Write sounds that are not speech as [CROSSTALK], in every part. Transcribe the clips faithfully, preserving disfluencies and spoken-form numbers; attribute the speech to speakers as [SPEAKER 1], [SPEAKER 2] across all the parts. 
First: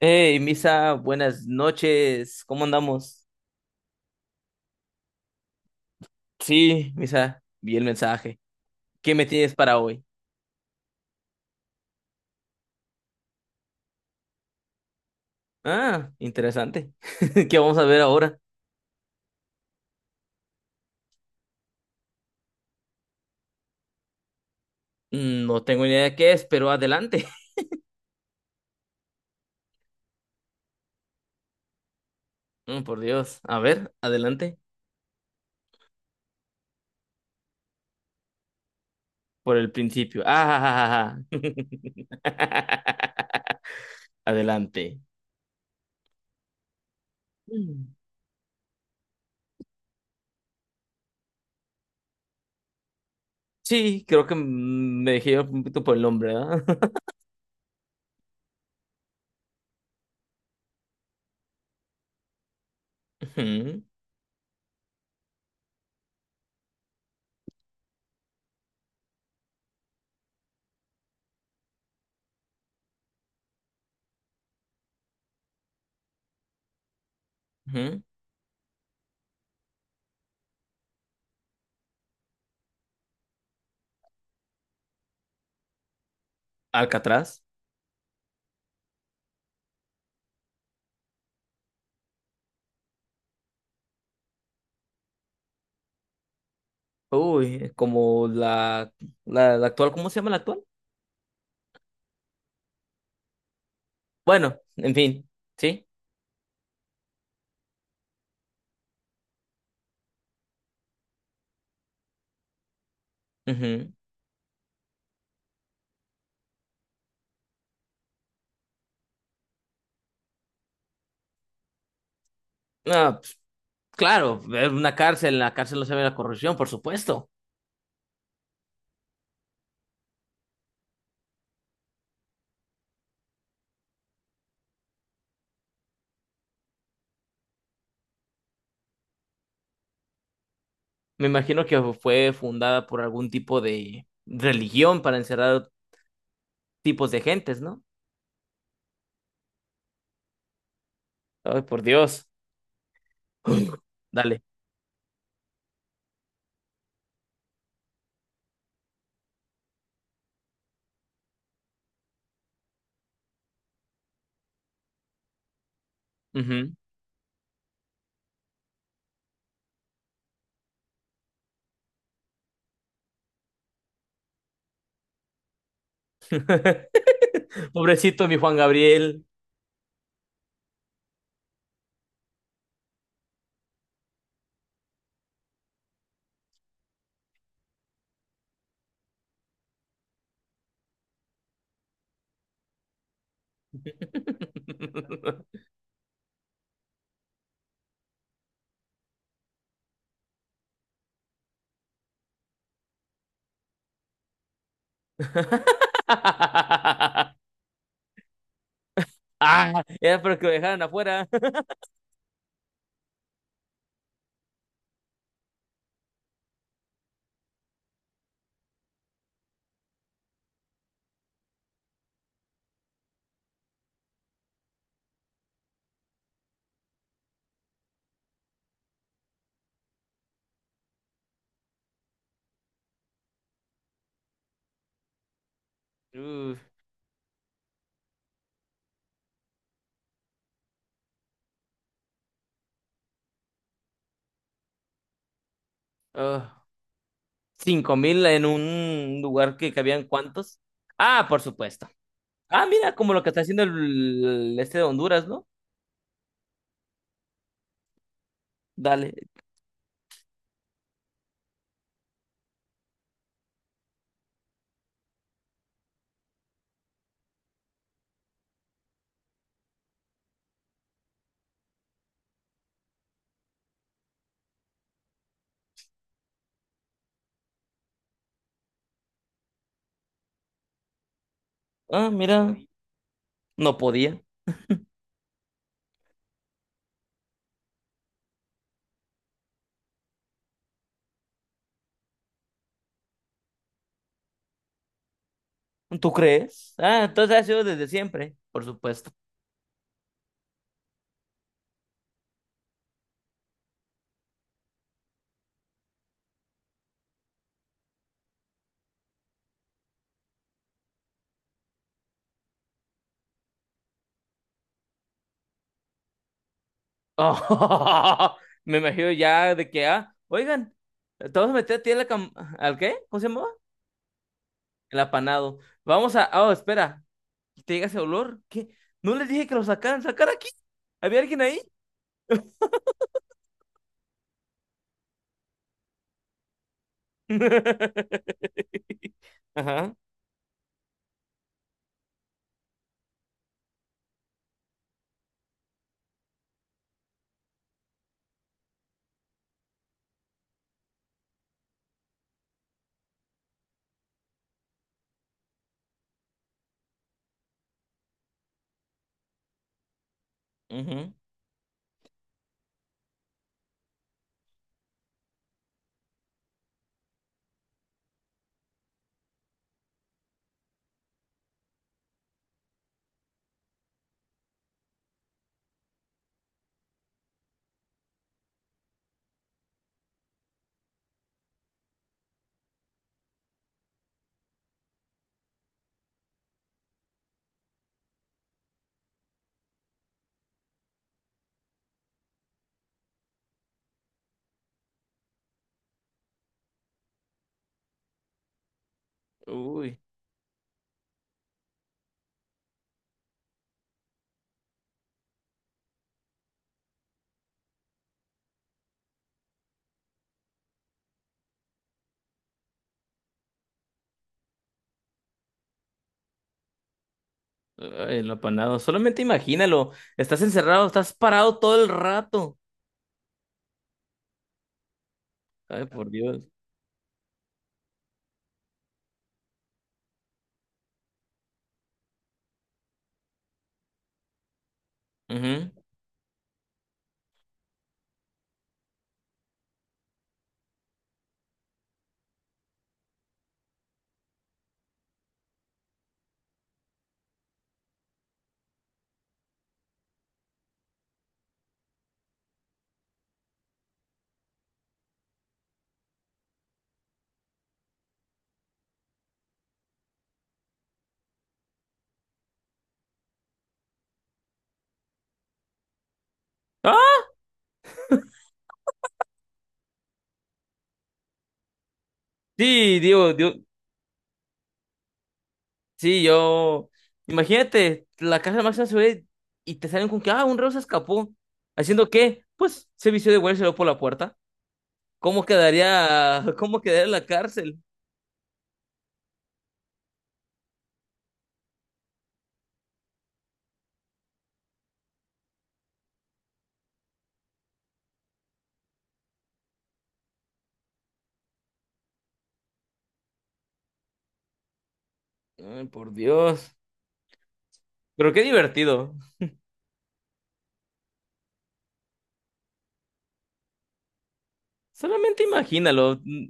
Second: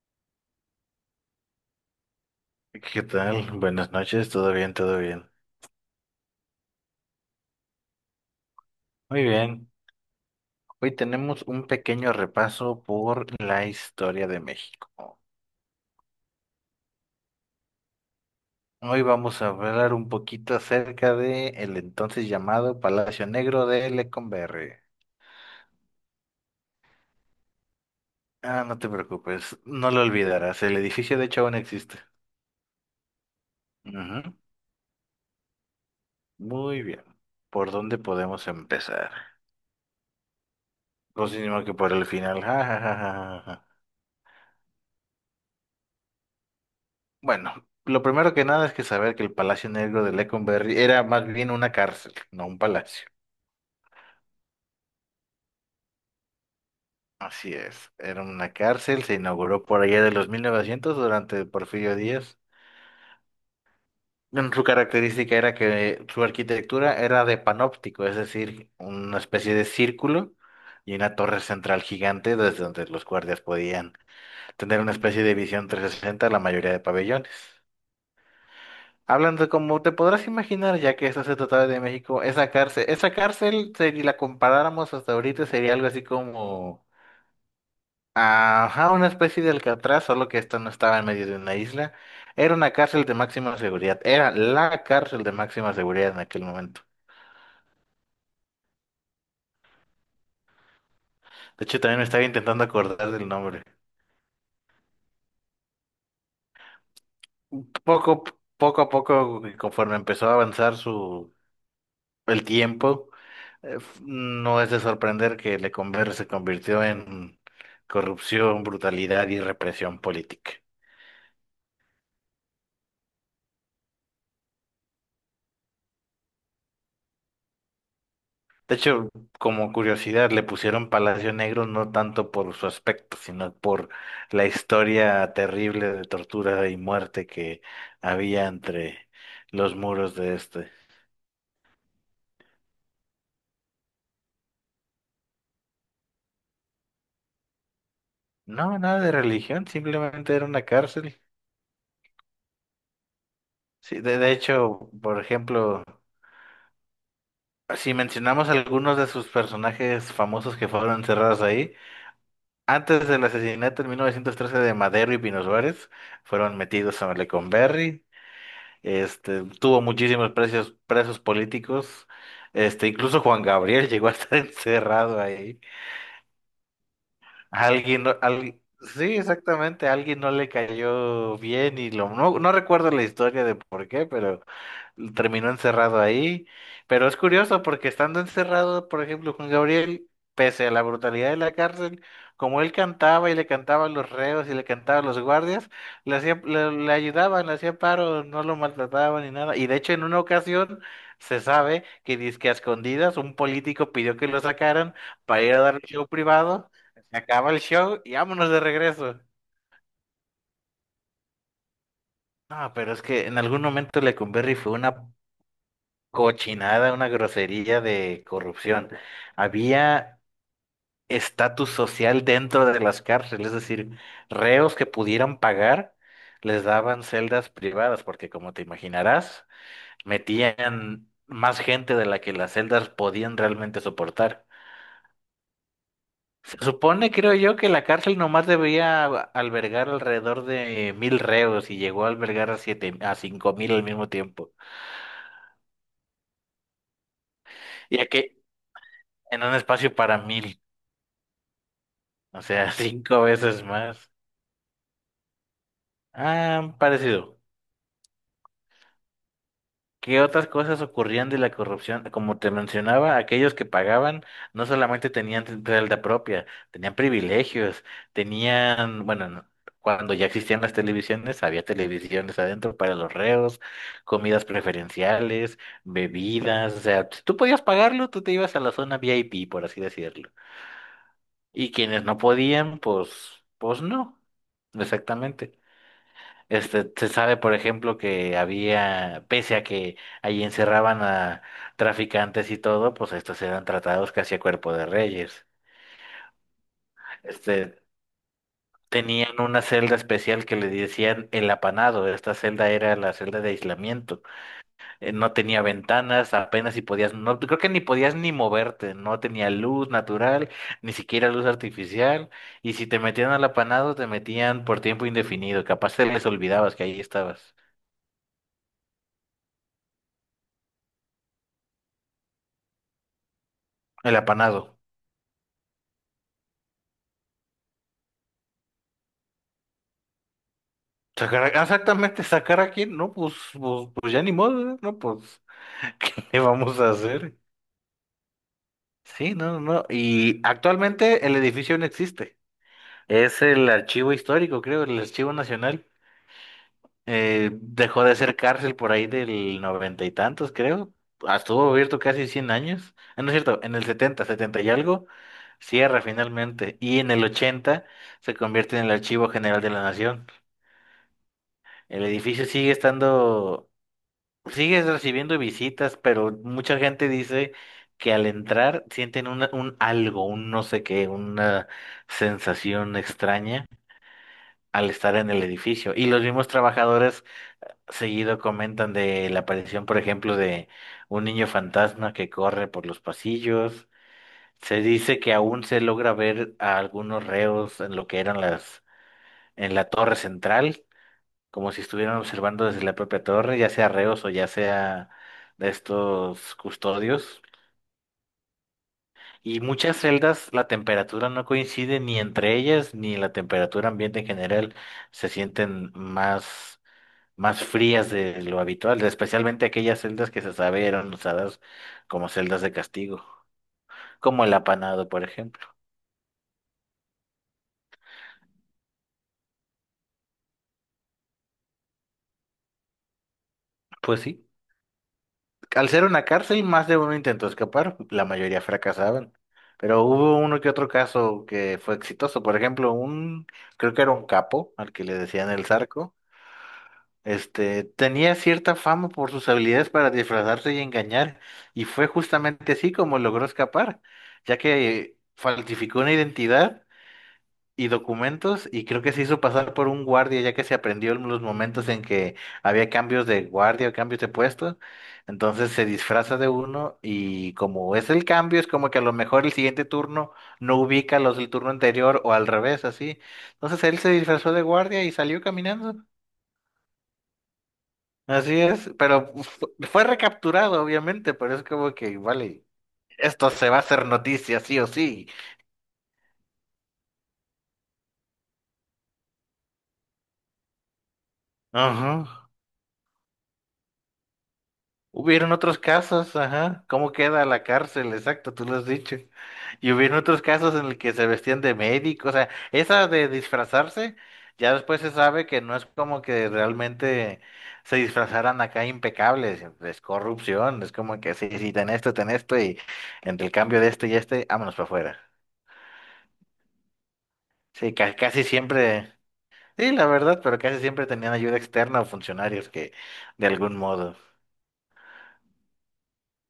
[SPEAKER 1] Hey, Misa, buenas noches. ¿Cómo
[SPEAKER 2] ¿Qué
[SPEAKER 1] andamos?
[SPEAKER 2] tal? Buenas noches, todo bien, todo bien.
[SPEAKER 1] Sí, Misa, vi el mensaje. ¿Qué
[SPEAKER 2] Muy
[SPEAKER 1] me tienes
[SPEAKER 2] bien.
[SPEAKER 1] para hoy?
[SPEAKER 2] Hoy tenemos un pequeño repaso por la historia de México.
[SPEAKER 1] Ah, interesante. [LAUGHS] ¿Qué vamos a ver ahora?
[SPEAKER 2] Hoy vamos a hablar un poquito acerca de el entonces llamado Palacio Negro de Lecumberri.
[SPEAKER 1] Mm, No tengo ni idea de qué es, pero adelante. [LAUGHS]
[SPEAKER 2] Ah, no te preocupes, no lo olvidarás. El edificio de hecho aún existe.
[SPEAKER 1] Mm, por Dios. A ver,
[SPEAKER 2] Ujú.
[SPEAKER 1] adelante.
[SPEAKER 2] Muy bien. ¿Por dónde podemos empezar?
[SPEAKER 1] Por el principio. Ah, ja,
[SPEAKER 2] Pues
[SPEAKER 1] ja,
[SPEAKER 2] sino que por el
[SPEAKER 1] ja,
[SPEAKER 2] final.
[SPEAKER 1] ja.
[SPEAKER 2] [LAUGHS]
[SPEAKER 1] [LAUGHS] Adelante.
[SPEAKER 2] Bueno,
[SPEAKER 1] Mm.
[SPEAKER 2] lo primero que nada es que saber que el Palacio Negro de Lecumberri era más bien una cárcel, no un palacio.
[SPEAKER 1] Sí, creo que mm, me dejé un poquito por el nombre, ¿verdad?
[SPEAKER 2] Así es, era una cárcel, se inauguró por allá de los mil novecientos durante Porfirio Díaz.
[SPEAKER 1] [LAUGHS] Ujú,
[SPEAKER 2] Mm, Su característica era que su arquitectura era de panóptico, es decir, una especie de círculo y una torre central gigante desde donde los guardias podían tener una especie de visión trescientos sesenta a la mayoría de pabellones.
[SPEAKER 1] ujú.
[SPEAKER 2] Hablando como te podrás imaginar, ya que esto se trataba de México, esa cárcel, esa cárcel, si la comparáramos hasta ahorita, sería algo así como,
[SPEAKER 1] Alcatraz.
[SPEAKER 2] ajá, una especie de Alcatraz, solo que esta no estaba en medio de una isla. Era una cárcel de máxima seguridad, era la cárcel de máxima seguridad en aquel momento.
[SPEAKER 1] Uy, como la, la, la actual, ¿cómo se llama la actual?
[SPEAKER 2] De hecho, también me estaba intentando acordar del nombre.
[SPEAKER 1] Bueno, en fin, sí.
[SPEAKER 2] Poco, poco a poco, conforme empezó a avanzar su, el tiempo, eh,
[SPEAKER 1] Ujú.
[SPEAKER 2] f- no es de sorprender que Lecumberri se convirtió en corrupción, brutalidad y represión política.
[SPEAKER 1] Ah, pues, claro, es una cárcel, en la cárcel no se ve la corrupción, por supuesto.
[SPEAKER 2] De hecho, como curiosidad, le pusieron Palacio Negro no tanto por su aspecto, sino por la historia terrible de tortura y muerte que había entre los muros de este.
[SPEAKER 1] Me imagino que fue fundada por algún tipo de religión para encerrar tipos de gentes, ¿no?
[SPEAKER 2] No, nada de religión, simplemente era una cárcel.
[SPEAKER 1] Ay, por Dios. [LAUGHS]
[SPEAKER 2] Sí, de, de
[SPEAKER 1] Dale.
[SPEAKER 2] hecho, por ejemplo, si mencionamos algunos de sus personajes famosos que fueron encerrados ahí, antes del asesinato en mil novecientos trece de Madero y Pino Suárez, fueron
[SPEAKER 1] Ujú.
[SPEAKER 2] metidos a Maleconberri, este, tuvo muchísimos presos, presos políticos, este, incluso Juan Gabriel [LAUGHS] llegó a estar [LAUGHS] encerrado ahí.
[SPEAKER 1] [LAUGHS]
[SPEAKER 2] Alguien, no-
[SPEAKER 1] Pobrecito mi Juan
[SPEAKER 2] al- sí,
[SPEAKER 1] Gabriel.
[SPEAKER 2] exactamente, alguien no le cayó bien y lo, no, no recuerdo la historia de por qué, pero terminó encerrado ahí. Pero es curioso porque estando encerrado, por ejemplo, Juan Gabriel, pese a la brutalidad de la cárcel, como él cantaba y le cantaba a los reos y le cantaba a los
[SPEAKER 1] [LAUGHS]
[SPEAKER 2] guardias, le hacía, le, le ayudaban, le hacía paro, no lo maltrataban ni nada. Y de hecho, en una ocasión se sabe que dizque a escondidas un político pidió que lo sacaran para ir a dar un show privado. Se acaba el show y vámonos de regreso.
[SPEAKER 1] Ah, era para que lo dejaran afuera. [LAUGHS]
[SPEAKER 2] No, pero es que en algún momento Lecumberri fue una cochinada, una grosería de corrupción. Había estatus social dentro de las cárceles, es decir, reos que pudieran pagar les daban celdas privadas, porque como te imaginarás, metían más gente de la que las celdas podían realmente soportar. Se
[SPEAKER 1] Uf,
[SPEAKER 2] supone, creo yo, que la cárcel nomás debía albergar alrededor de mil reos y llegó a albergar a siete, a cinco mil al mismo tiempo.
[SPEAKER 1] ah. Cinco
[SPEAKER 2] Ya
[SPEAKER 1] mil
[SPEAKER 2] que
[SPEAKER 1] en un
[SPEAKER 2] en un
[SPEAKER 1] lugar que
[SPEAKER 2] espacio
[SPEAKER 1] cabían
[SPEAKER 2] para
[SPEAKER 1] cuántos.
[SPEAKER 2] mil,
[SPEAKER 1] Ah, por supuesto.
[SPEAKER 2] o
[SPEAKER 1] Ah,
[SPEAKER 2] sea, [LAUGHS]
[SPEAKER 1] mira, como lo
[SPEAKER 2] cinco
[SPEAKER 1] que está haciendo
[SPEAKER 2] veces más.
[SPEAKER 1] el, este de Honduras, ¿no?
[SPEAKER 2] Ah, parecido.
[SPEAKER 1] Dale.
[SPEAKER 2] ¿Qué otras cosas ocurrían de la corrupción? Como te mencionaba, aquellos que pagaban no solamente tenían t- realidad propia, tenían privilegios, tenían, bueno, no- cuando ya existían las televisiones, había televisiones adentro para los reos, comidas preferenciales, bebidas, o sea, si tú podías pagarlo, tú te ibas a la zona V I P, por así decirlo. Y quienes
[SPEAKER 1] Ah,
[SPEAKER 2] no
[SPEAKER 1] mira,
[SPEAKER 2] podían, pues,
[SPEAKER 1] no
[SPEAKER 2] pues
[SPEAKER 1] podía.
[SPEAKER 2] no, exactamente. Este, se sabe, por ejemplo, que había, pese a que allí encerraban a traficantes y todo, pues estos eran tratados casi a cuerpo de reyes.
[SPEAKER 1] ¿Tú crees? Ah, entonces ha sido
[SPEAKER 2] Este,
[SPEAKER 1] desde siempre, por supuesto.
[SPEAKER 2] tenían una celda especial que le decían el apanado. Esta celda era la celda de aislamiento. Eh, no tenía ventanas, apenas si podías, no, creo que ni podías ni moverte, no tenía luz natural, ni siquiera luz artificial. Y si te metían al apanado, te metían por tiempo indefinido. Capaz te les olvidabas que ahí estabas.
[SPEAKER 1] Oh, [LAUGHS] me imagino ya de que, ah, oigan, te vas a meter a ti en la cam- ¿Al qué? ¿Cómo se llamaba?
[SPEAKER 2] El apanado.
[SPEAKER 1] El apanado. Vamos a. Oh, espera. ¿Te llega ese olor? ¿Qué? ¿No les dije que lo sacaran? ¿Sacar aquí? ¿Había alguien
[SPEAKER 2] Sacar
[SPEAKER 1] ahí?
[SPEAKER 2] a- ah, exactamente, sacar a quién, no, pues, pues, pues ya ni modo, ¿eh? No, pues, [LAUGHS] ¿qué le vamos a hacer?
[SPEAKER 1] [LAUGHS]
[SPEAKER 2] Sí, no, no, no,
[SPEAKER 1] Ajá.
[SPEAKER 2] y actualmente el edificio no existe, es el archivo histórico, creo, el archivo nacional. Eh, dejó de ser cárcel por ahí del noventa y tantos, creo. Ah, estuvo abierto casi cien años. Ah, no es cierto, en el setenta, setenta y algo, cierra finalmente, y en el ochenta se convierte en el Archivo General de la Nación,
[SPEAKER 1] Ujú.
[SPEAKER 2] el edificio sigue estando... Sigues recibiendo visitas, pero mucha gente dice que al entrar sienten una- un algo, un no sé qué, una sensación extraña al estar en el edificio. Y los mismos trabajadores seguido comentan de la aparición, por ejemplo, de un niño fantasma que corre por los pasillos. Se dice que aún se logra ver a algunos reos en lo que eran las, en la torre central como si estuvieran observando desde la propia torre, ya sea reos o ya sea de estos custodios. Y muchas
[SPEAKER 1] Uy,
[SPEAKER 2] celdas la temperatura no coincide ni entre ellas ni la temperatura ambiente en general se sienten más, más frías de lo habitual, especialmente aquellas celdas que se sabe eran usadas como celdas de castigo, como el apanado, por ejemplo.
[SPEAKER 1] ay, el apanado. Solamente imagínalo. Estás encerrado, estás parado todo el rato.
[SPEAKER 2] Pues sí.
[SPEAKER 1] Ay,
[SPEAKER 2] Al ser
[SPEAKER 1] por
[SPEAKER 2] una
[SPEAKER 1] Dios.
[SPEAKER 2] cárcel, más de uno intentó escapar, la mayoría fracasaban. Pero hubo uno que otro caso que fue exitoso. Por ejemplo, un, creo que era un capo, al que le decían el
[SPEAKER 1] Ujú.
[SPEAKER 2] Zarco, este, tenía cierta fama por sus habilidades para disfrazarse y engañar, y fue justamente así como logró escapar, ya que falsificó una identidad y documentos y creo que se hizo pasar por un guardia ya que se aprendió en los momentos en que había cambios de guardia o cambios de puesto. Entonces se disfraza de uno y como es el cambio, es como que a lo mejor el siguiente turno no ubica a los del turno anterior o al revés, así. Entonces él se disfrazó de guardia y salió caminando.
[SPEAKER 1] ¡Ah!
[SPEAKER 2] Así es, pero fu- fue recapturado, obviamente, pero es como que, vale,
[SPEAKER 1] Sí, digo,
[SPEAKER 2] esto
[SPEAKER 1] digo,
[SPEAKER 2] se va a hacer noticia, sí o sí.
[SPEAKER 1] sí, yo. Imagínate, la casa de máxima seguridad y te salen con que, ah, un reo se escapó. ¿Haciendo qué?
[SPEAKER 2] Ajá.
[SPEAKER 1] Pues se vistió de güey y se lo por la puerta. ¿Cómo
[SPEAKER 2] Hubieron otros casos,
[SPEAKER 1] quedaría, [LAUGHS] cómo
[SPEAKER 2] ajá,
[SPEAKER 1] quedaría
[SPEAKER 2] ¿cómo
[SPEAKER 1] la
[SPEAKER 2] queda la
[SPEAKER 1] cárcel?
[SPEAKER 2] cárcel? Exacto, tú lo has dicho. Y hubieron otros casos en el que se vestían de médico, o sea, esa de disfrazarse, ya después se sabe que no es como que realmente se disfrazaran acá impecables, es corrupción, es como que sí, sí, ten esto, ten esto, y entre el cambio de esto y este, vámonos para afuera.
[SPEAKER 1] Ay, por Dios.
[SPEAKER 2] Sí, ca-
[SPEAKER 1] Pero qué
[SPEAKER 2] casi siempre,
[SPEAKER 1] divertido.
[SPEAKER 2] sí, la verdad, pero casi siempre tenían ayuda externa o funcionarios que, de algún modo,
[SPEAKER 1] Solamente imagínalo. mm,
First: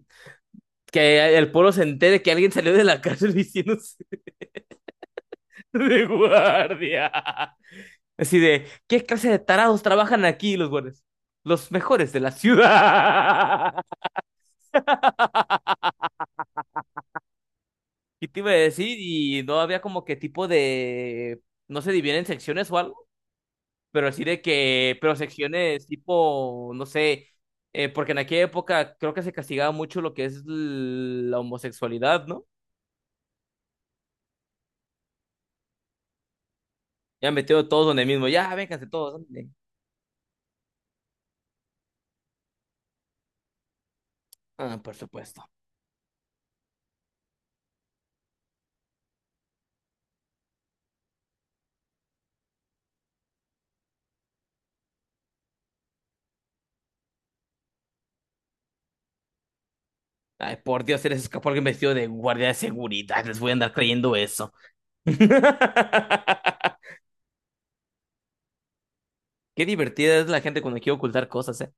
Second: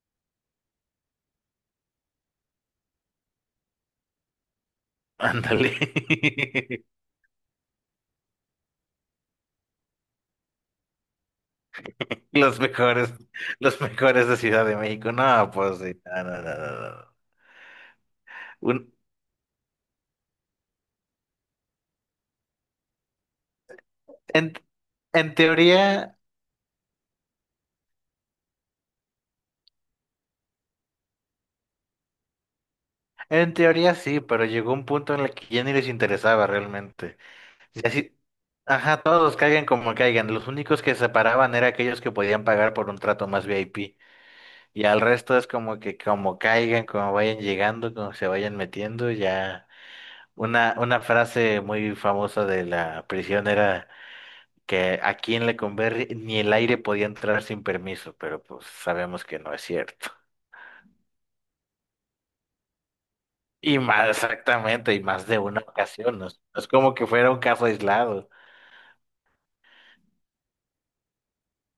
[SPEAKER 1] Que el pueblo se entere que alguien salió de la [LAUGHS] cárcel diciendo [LAUGHS]
[SPEAKER 2] ándale.
[SPEAKER 1] de
[SPEAKER 2] [LAUGHS]
[SPEAKER 1] guardia. Así de, ¿qué clase de tarados trabajan aquí los guardias? Los mejores de la
[SPEAKER 2] Los mejores,
[SPEAKER 1] ciudad.
[SPEAKER 2] los
[SPEAKER 1] [LAUGHS]
[SPEAKER 2] mejores de Ciudad de México. No, pues sí. No, no, no, no, no.
[SPEAKER 1] Y te iba a
[SPEAKER 2] Un-
[SPEAKER 1] decir, y no había como que tipo de. No se dividen secciones o algo, pero así de
[SPEAKER 2] en,
[SPEAKER 1] que. Pero
[SPEAKER 2] en teoría,
[SPEAKER 1] secciones tipo, no sé. Eh, porque en aquella época creo que se castigaba mucho lo que es l- la homosexualidad, ¿no?
[SPEAKER 2] en teoría sí, pero llegó un punto en el que ya ni les interesaba realmente.
[SPEAKER 1] Ya metido todos
[SPEAKER 2] Y
[SPEAKER 1] donde
[SPEAKER 2] así,
[SPEAKER 1] mismo. Ya, vénganse
[SPEAKER 2] ajá,
[SPEAKER 1] todos.
[SPEAKER 2] todos
[SPEAKER 1] Ándale.
[SPEAKER 2] caigan como caigan. Los únicos que se paraban eran aquellos que podían pagar por un trato más V I P.
[SPEAKER 1] Ah,
[SPEAKER 2] Y
[SPEAKER 1] por
[SPEAKER 2] al resto
[SPEAKER 1] supuesto.
[SPEAKER 2] es como que como caigan, como vayan llegando, como se vayan metiendo, ya. Una, una frase muy famosa de la prisión era que aquí en Lecumberri ni el aire podía entrar sin permiso, pero pues sabemos que no es cierto. [LAUGHS]
[SPEAKER 1] Ay, por Dios, se les escapó alguien vestido de guardia de seguridad. Les voy a andar
[SPEAKER 2] Y más
[SPEAKER 1] creyendo eso.
[SPEAKER 2] exactamente, y más de una ocasión, no es no es
[SPEAKER 1] [LAUGHS]
[SPEAKER 2] como que fuera un caso aislado.
[SPEAKER 1] Qué divertida es la gente cuando quiere ocultar cosas, ¿eh?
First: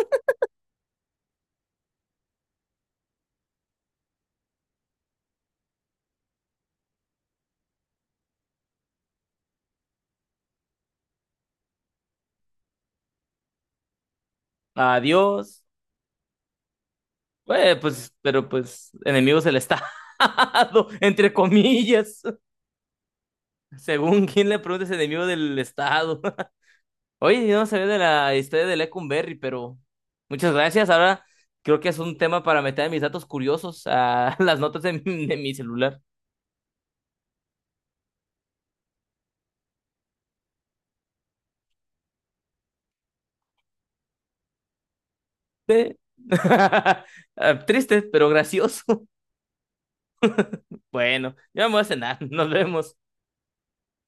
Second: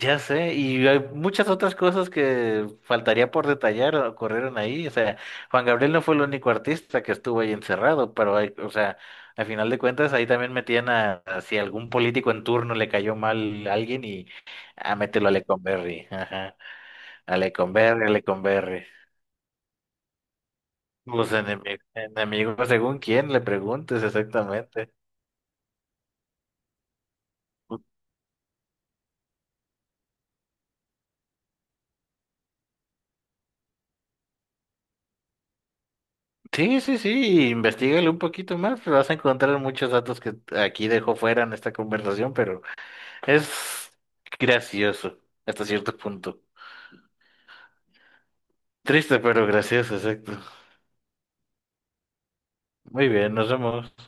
[SPEAKER 2] Ya sé, y hay muchas otras cosas que faltaría por detallar ocurrieron ahí. O sea, Juan Gabriel no fue el único artista que estuvo ahí encerrado, pero hay- o sea, al final de cuentas ahí también metían a, a si algún político en turno le cayó mal a alguien y a mételo a
[SPEAKER 1] Adiós.
[SPEAKER 2] Lecumberri, ajá, a
[SPEAKER 1] Eh,
[SPEAKER 2] Lecumberri, a
[SPEAKER 1] pues, pero
[SPEAKER 2] Lecumberri.
[SPEAKER 1] pues, enemigos del Estado, [LAUGHS] entre
[SPEAKER 2] Los enemigos,
[SPEAKER 1] comillas.
[SPEAKER 2] enemigos, según quién le preguntes
[SPEAKER 1] Según quien le preguntes,
[SPEAKER 2] exactamente.
[SPEAKER 1] enemigo del Estado. [LAUGHS] Oye, yo no sabía de la historia de Lecumberri, pero muchas gracias. Ahora creo que es un tema para meter mis datos curiosos a [LAUGHS] las notas de, mi de mi celular.
[SPEAKER 2] Sí, sí, sí, investigale un poquito más, pero vas a encontrar muchos datos que aquí dejo fuera en esta conversación, pero es gracioso hasta cierto
[SPEAKER 1] Sí.
[SPEAKER 2] punto.
[SPEAKER 1] [LAUGHS] Ah, triste, pero gracioso. [LAUGHS]
[SPEAKER 2] Triste, pero gracioso, exacto.
[SPEAKER 1] Bueno, ya me voy a cenar. Nos vemos.
[SPEAKER 2] Muy bien, nos vemos.